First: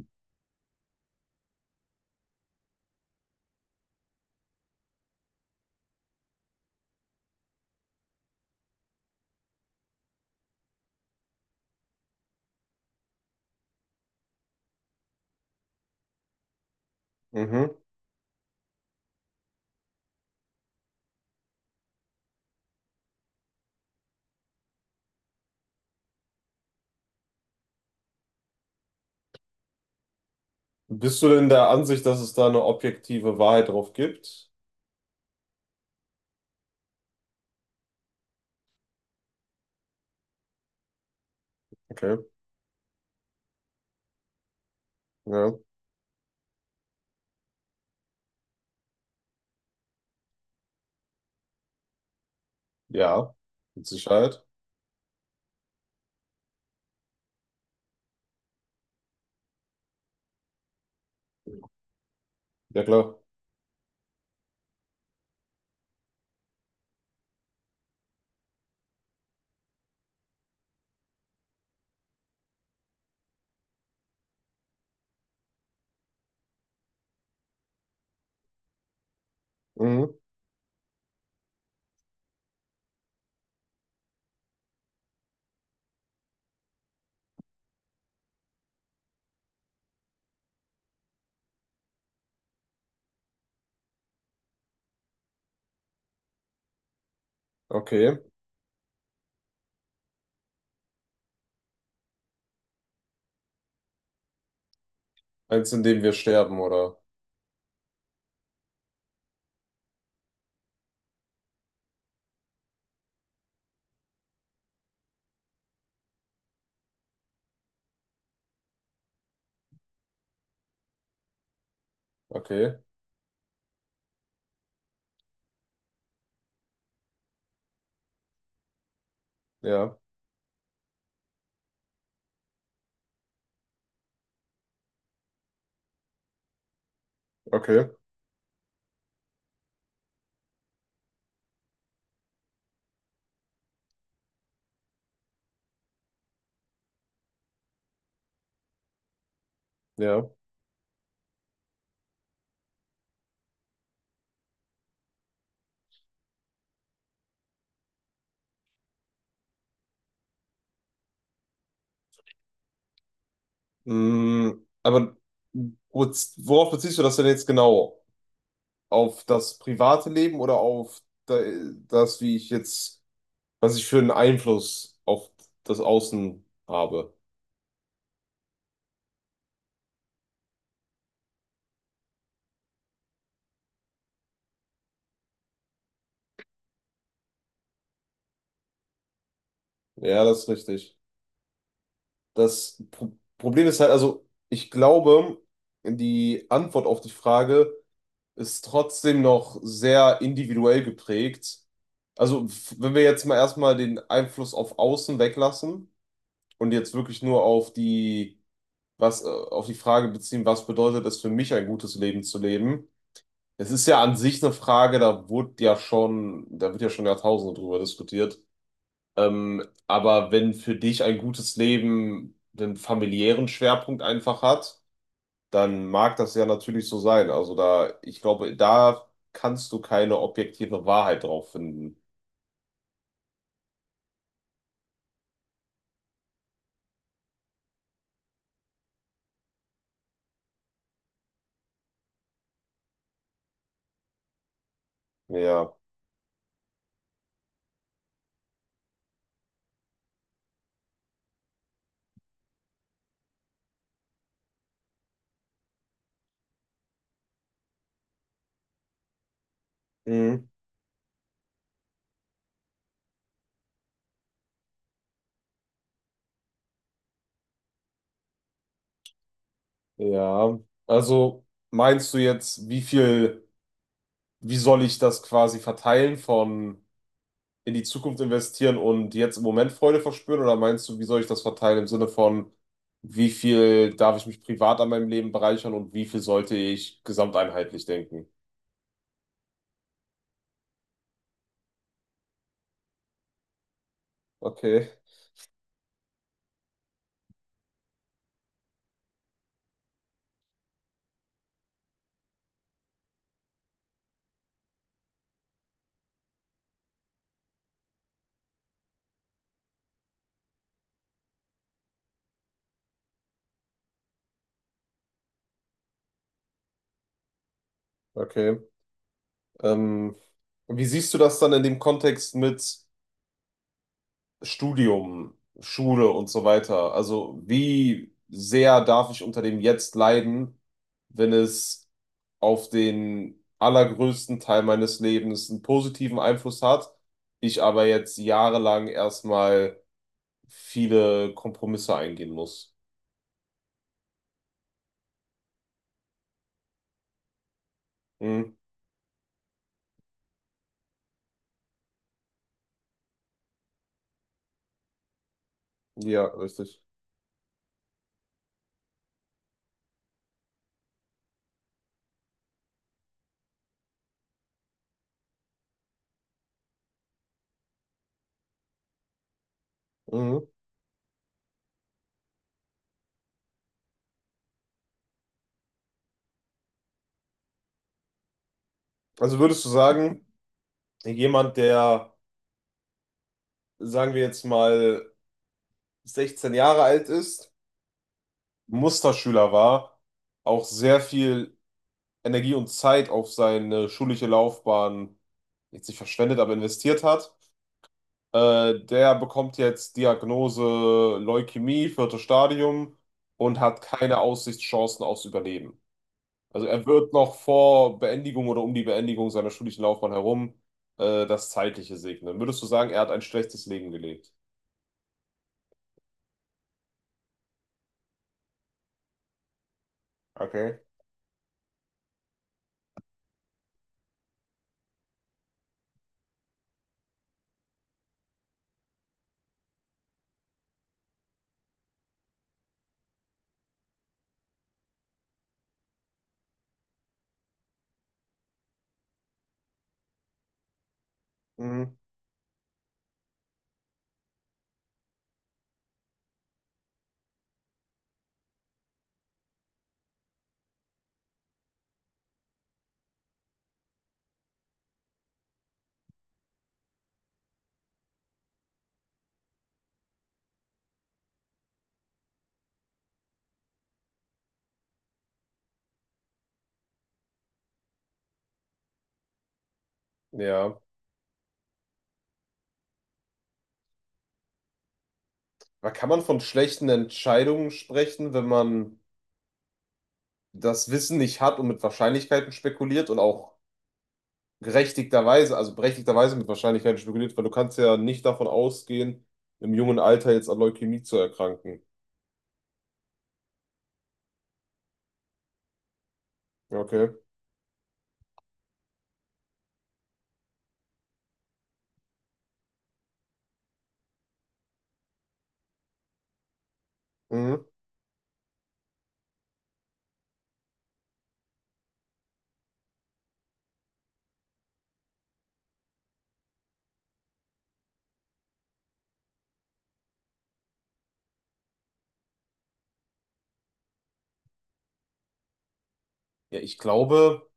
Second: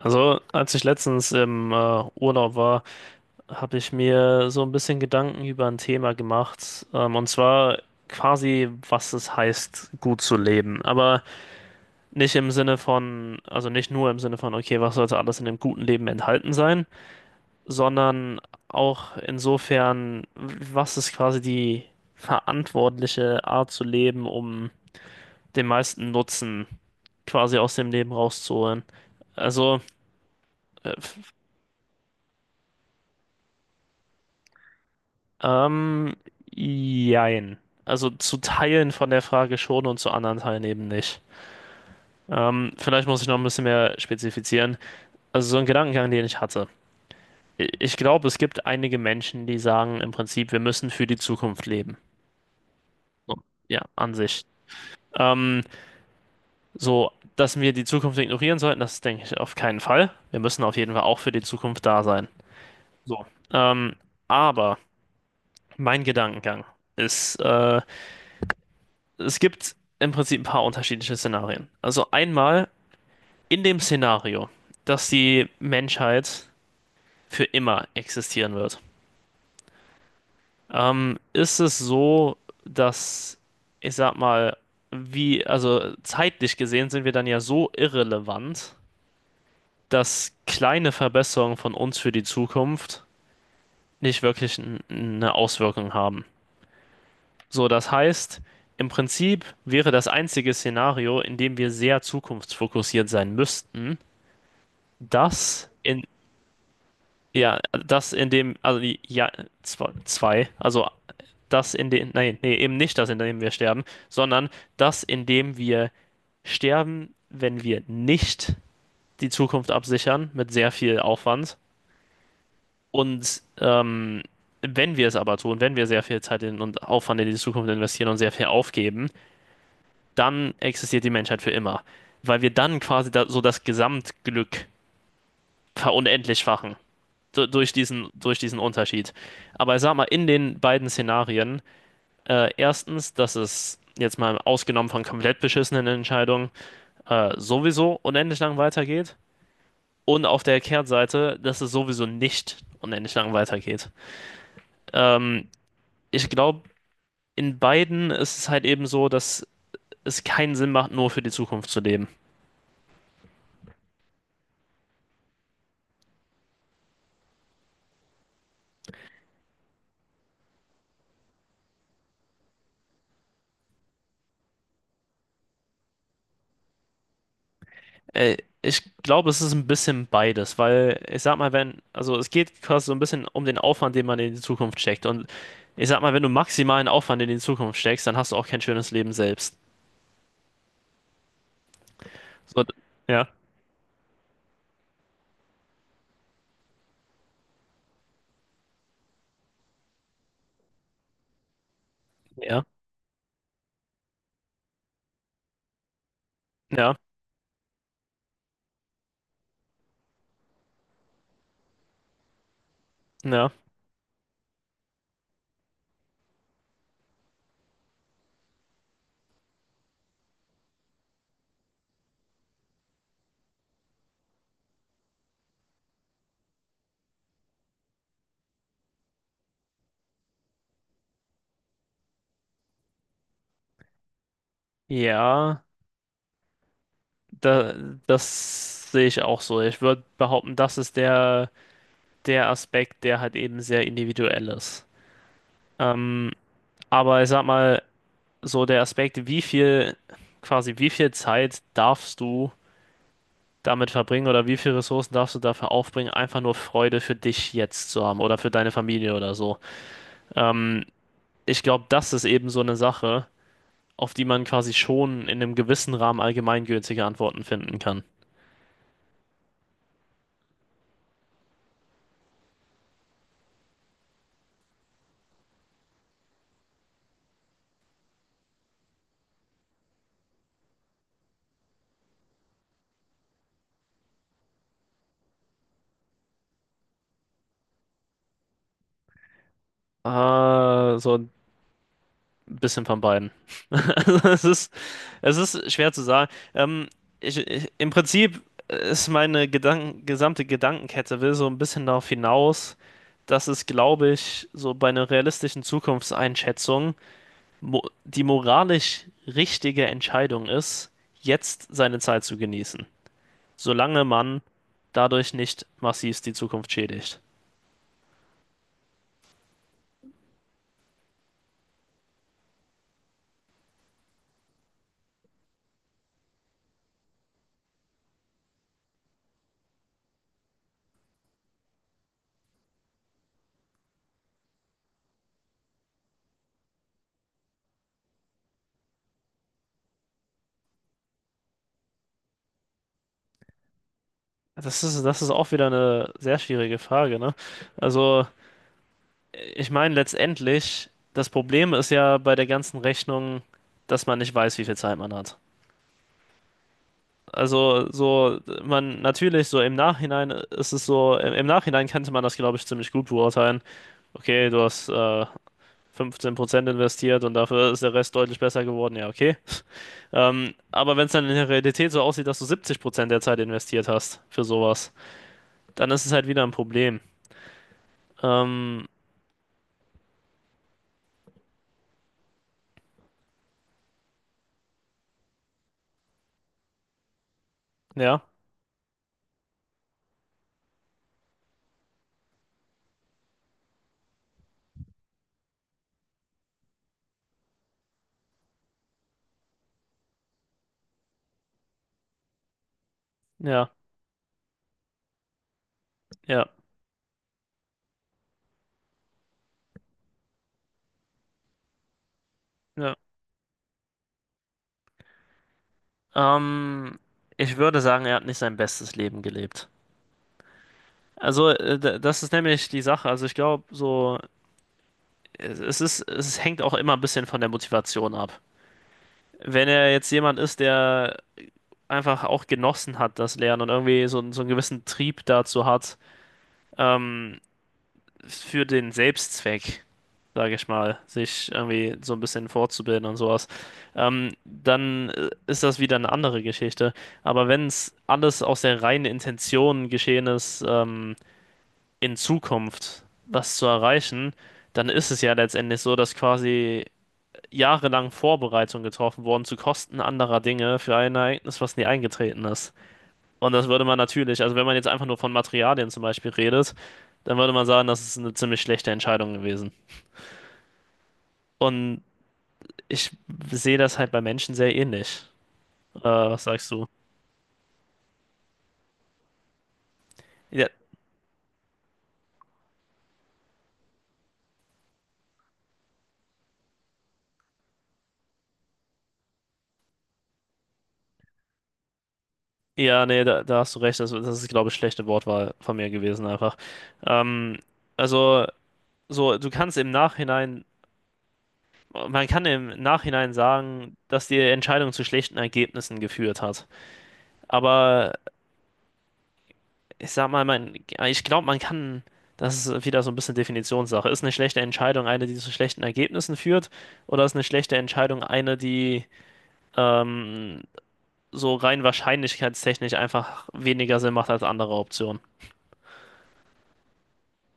Also, als ich letztens im Urlaub war, habe ich mir so ein bisschen Gedanken über ein Thema gemacht. Und zwar quasi, was es heißt, gut zu leben. Aber nicht im Sinne von, also nicht nur im Sinne von, okay, was sollte alles in dem guten Leben enthalten sein, Mhm. sondern auch insofern, was ist quasi die verantwortliche Art zu leben, um den meisten Nutzen quasi aus dem Leben rauszuholen. Also. äh, Bist du denn der Ansicht, dass es da eine objektive Wahrheit drauf gibt? Ähm, Jein. Also zu Teilen von der Frage schon und zu anderen Teilen eben nicht. Okay, Vielleicht muss ich noch ein bisschen mehr spezifizieren. Also ja. so ein Gedankengang, den ich hatte. Ich glaube, es gibt einige Menschen, die sagen im Prinzip, wir müssen für die Zukunft leben. So, Ja, ja, mit an Sicherheit. sich. Ähm, so, dass wir die Zukunft ignorieren sollten, das denke ich auf keinen Fall. Wir müssen auf jeden Fall auch für die Zukunft da sein. Ja, klar. So. Ähm, aber mein Gedankengang ist, es gibt im Prinzip ein paar unterschiedliche Szenarien. Also einmal in dem Szenario, dass die Menschheit für immer existieren wird, Mhm. Ist es so, dass, ich sag mal, wie, also zeitlich gesehen sind wir dann ja so irrelevant, dass kleine Verbesserungen von uns für die Zukunft nicht wirklich eine Auswirkung haben. So, das Okay. heißt, im Prinzip wäre das einzige Szenario, in dem wir sehr zukunftsfokussiert sein müssten, das Eins, in in, dem wir sterben, oder? ja, das in dem, ja, zwei, zwei, also das in dem, nein, nee, eben nicht das, in dem wir sterben, sondern das, in dem wir sterben, wenn wir nicht die Zukunft absichern, mit sehr viel Aufwand. Okay, Und wenn wir es aber tun, wenn wir sehr viel Zeit in und Aufwand in die Zukunft investieren und sehr viel aufgeben, ja, dann existiert die Menschheit für immer. Weil wir dann quasi da, so das Gesamtglück verunendlich fachen. Okay, Durch diesen Unterschied. Aber ich sag mal, in den beiden Szenarien, erstens, dass es jetzt mal ausgenommen von komplett beschissenen Entscheidungen sowieso unendlich lang weitergeht. Und ja. auf der Kehrtseite, dass es sowieso nicht unendlich lang weitergeht. Ähm, Ich glaube, in beiden ist es halt eben so, dass es keinen Sinn macht, nur für die Zukunft zu leben. Mhm. Aber worauf beziehst du das denn jetzt genau? Auf das private Leben oder auf das, was ich für einen Einfluss auf das Außen habe? Ich glaube, es ist ein bisschen beides, weil, ich sag mal, wenn, also es geht quasi so ein bisschen um den Aufwand, den man in die Zukunft steckt. Und ich sag mal, wenn du maximalen Aufwand in die Zukunft steckst, dann hast du auch kein schönes Leben selbst. Ja, das ist richtig. So, Das ja, Problem ist halt, also ich glaube, die Antwort auf die Frage ist trotzdem noch sehr individuell geprägt. Also ja, wenn wir jetzt mal erstmal den Einfluss auf Außen weglassen und ja, jetzt wirklich nur auf auf die Frage beziehen, was bedeutet es für mich, ein gutes Leben zu leben? ja, Es ist ja an sich eine Frage, da wird ja schon Jahrtausende drüber diskutiert. Aber wenn für dich ein gutes Leben den familiären Schwerpunkt einfach hat, dann mag das ja natürlich so sein. Also da, ich glaube, da kannst du keine objektive Wahrheit drauf finden. ja, da, das sehe ich auch so. Ich würde behaupten, das ist der, der Aspekt, der halt eben sehr individuell ist. Ja. Ähm, aber ich sag mal, so der Aspekt, wie viel, quasi wie viel Zeit darfst du damit verbringen oder wie viele Ressourcen darfst du dafür aufbringen, einfach nur Freude für dich jetzt zu haben oder für deine Familie oder so. Mhm. Ähm, Ich glaube, das ist eben so eine Sache, auf die man quasi schon in einem gewissen Rahmen allgemeingültige Antworten finden kann. Ja. Also meinst du jetzt, wie soll ich das quasi verteilen von in die Zukunft investieren und jetzt im Moment Freude verspüren? Oder meinst du, wie soll ich das verteilen im Sinne von, wie viel darf ich mich privat an meinem Leben bereichern und wie viel sollte ich gesamteinheitlich denken? So ein bisschen von beiden. Also Okay, es ist schwer zu sagen. Im Prinzip ist meine Gedanken, gesamte Gedankenkette will so ein bisschen darauf hinaus, dass es, glaube ich, so bei einer realistischen Zukunftseinschätzung mo die moralisch richtige Entscheidung ist, jetzt seine Zeit zu genießen, solange man dadurch nicht massiv die Zukunft schädigt. okay. Ähm, Wie siehst du das dann in dem Kontext mit Studium, Schule und so weiter? Also wie sehr darf ich unter dem jetzt leiden, wenn es auf den allergrößten Teil meines Lebens einen positiven Einfluss hat, ich aber jetzt jahrelang erstmal viele Kompromisse eingehen muss. Das ist auch wieder eine sehr schwierige Frage, ne? Also, Hm, ich meine, letztendlich, das Problem ist ja bei der ganzen Rechnung, dass man nicht weiß, wie viel Zeit man hat. ja, richtig. Also, so, man, natürlich, so im Nachhinein ist es so, im, im Nachhinein könnte man das, glaube ich, ziemlich gut beurteilen. Okay, du hast 15% investiert und dafür ist der Rest deutlich besser geworden, ja, okay. Mhm. Aber wenn es dann in der Realität so aussieht, dass du 70% der Zeit investiert hast für sowas, dann ist es halt wieder ein Problem. Ähm, Also würdest du sagen, jemand, der, sagen wir jetzt mal, 16 Jahre alt ist, ja, Musterschüler war, auch sehr viel Energie und Zeit auf seine schulische Laufbahn jetzt nicht verschwendet, aber investiert hat. Der bekommt jetzt Diagnose Leukämie, viertes Stadium, und ja, hat keine Aussichtschancen aufs Überleben. ja, Also er wird noch vor Beendigung oder um die Beendigung seiner schulischen Laufbahn herum das Zeitliche segnen. Würdest du sagen, ja. er hat ein schlechtes Leben gelebt? Ähm, Ich würde sagen, er hat nicht sein bestes Leben gelebt. Okay. Das ist nämlich die Sache. Also, ich glaube, so, es ist, es hängt auch immer ein bisschen von der Motivation ab. Wenn er jetzt jemand ist, der einfach auch genossen hat, das Lernen und irgendwie so, so einen gewissen Trieb dazu hat, ähm, für den Selbstzweck, sage ich mal, sich Mhm. irgendwie so ein bisschen fortzubilden und sowas, dann ist das wieder eine andere Geschichte. Aber wenn es alles aus der reinen Intention geschehen ist, in Zukunft was zu erreichen, dann ist es ja letztendlich so, dass quasi jahrelang Vorbereitungen getroffen wurden zu Kosten anderer Dinge für ein Ereignis, was nie eingetreten ist. Und das würde man natürlich, also wenn man jetzt einfach nur von Materialien zum Beispiel redet, dann würde man sagen, das ist eine ziemlich schlechte Entscheidung gewesen. Ja. Und ich sehe das halt bei Menschen sehr ähnlich. Aber kann man von Was sagst du? schlechten Entscheidungen sprechen, wenn man Ja, das Wissen nicht hat und mit Wahrscheinlichkeiten spekuliert und auch gerechtigterweise, also berechtigterweise mit Wahrscheinlichkeit spekuliert, weil du kannst ja nicht davon ausgehen, im jungen Alter jetzt an Leukämie zu erkranken? ja, nee, da, da hast du recht. Das, das ist, glaube ich, schlechte Wortwahl von mir gewesen einfach. Ja, okay. Ähm, also, so, du kannst im Nachhinein, man kann im Nachhinein sagen, dass die Entscheidung zu schlechten Ergebnissen geführt hat. Mhm. Aber ich sag mal, man, ich glaube, man kann, das ist wieder so ein bisschen Definitionssache. Ist eine schlechte Entscheidung eine, die zu schlechten Ergebnissen führt, oder ist eine schlechte Entscheidung eine, die ähm, so rein wahrscheinlichkeitstechnisch einfach weniger Sinn macht als andere Optionen? Ja, ich glaube,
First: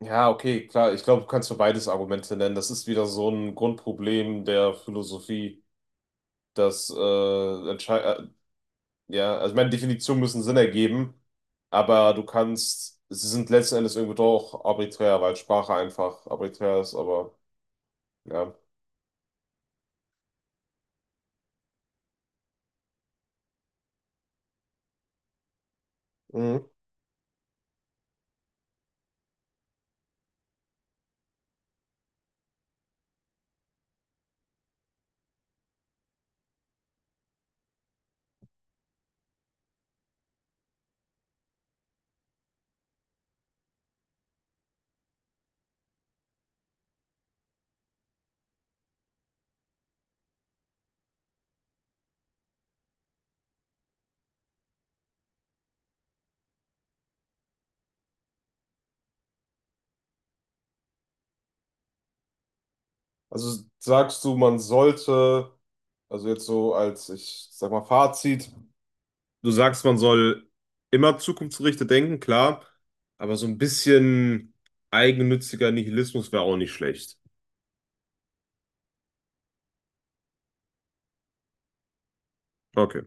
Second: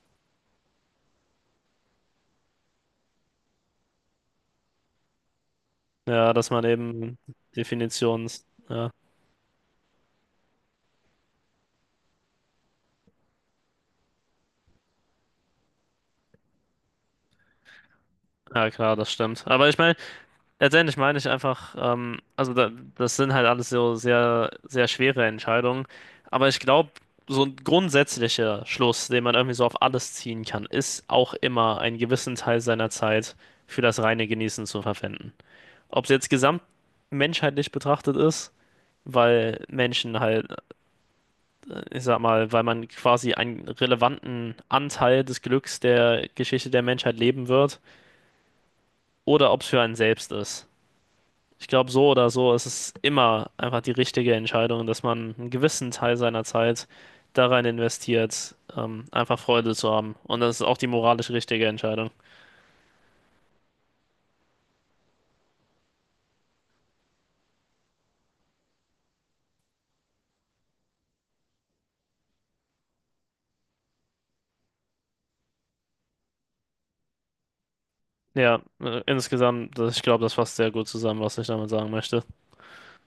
ja, okay, klar, ich glaube, du kannst für beides Argumente nennen. Das ist wieder so ein Grundproblem der Philosophie, Ja, dass man dass, eben Definitions. Ja, ja, also ich meine, Definitionen müssen Sinn ergeben, aber sie sind letzten Endes irgendwie doch arbiträr, weil Sprache einfach arbiträr ist, aber ja. ja klar, das stimmt. Aber ich meine, letztendlich meine ich einfach, also da, das sind halt alles so sehr, sehr schwere Entscheidungen. Aber ich Mhm. glaube, so ein grundsätzlicher Schluss, den man irgendwie so auf alles ziehen kann, ist auch immer einen gewissen Teil seiner Zeit für das reine Genießen zu verwenden. Ob es jetzt gesamtmenschheitlich betrachtet ist, weil Menschen halt, ich sag mal, weil man quasi einen relevanten Anteil des Glücks der Geschichte der Menschheit leben wird, oder ob es für einen selbst ist. Ich glaube, so oder so ist es immer einfach die richtige Entscheidung, dass man einen gewissen Teil seiner Zeit da rein investiert, einfach Freude zu haben. Und das ist auch die moralisch richtige Entscheidung. Also sagst du, man sollte. Also jetzt so als, ich sag mal, Fazit. Du sagst, man soll immer zukunftsgerichtet denken, klar, aber so ein bisschen eigennütziger Nihilismus wäre auch nicht schlecht. Ja, insgesamt, ich glaube, das fasst sehr gut zusammen, was ich damit sagen möchte. Okay.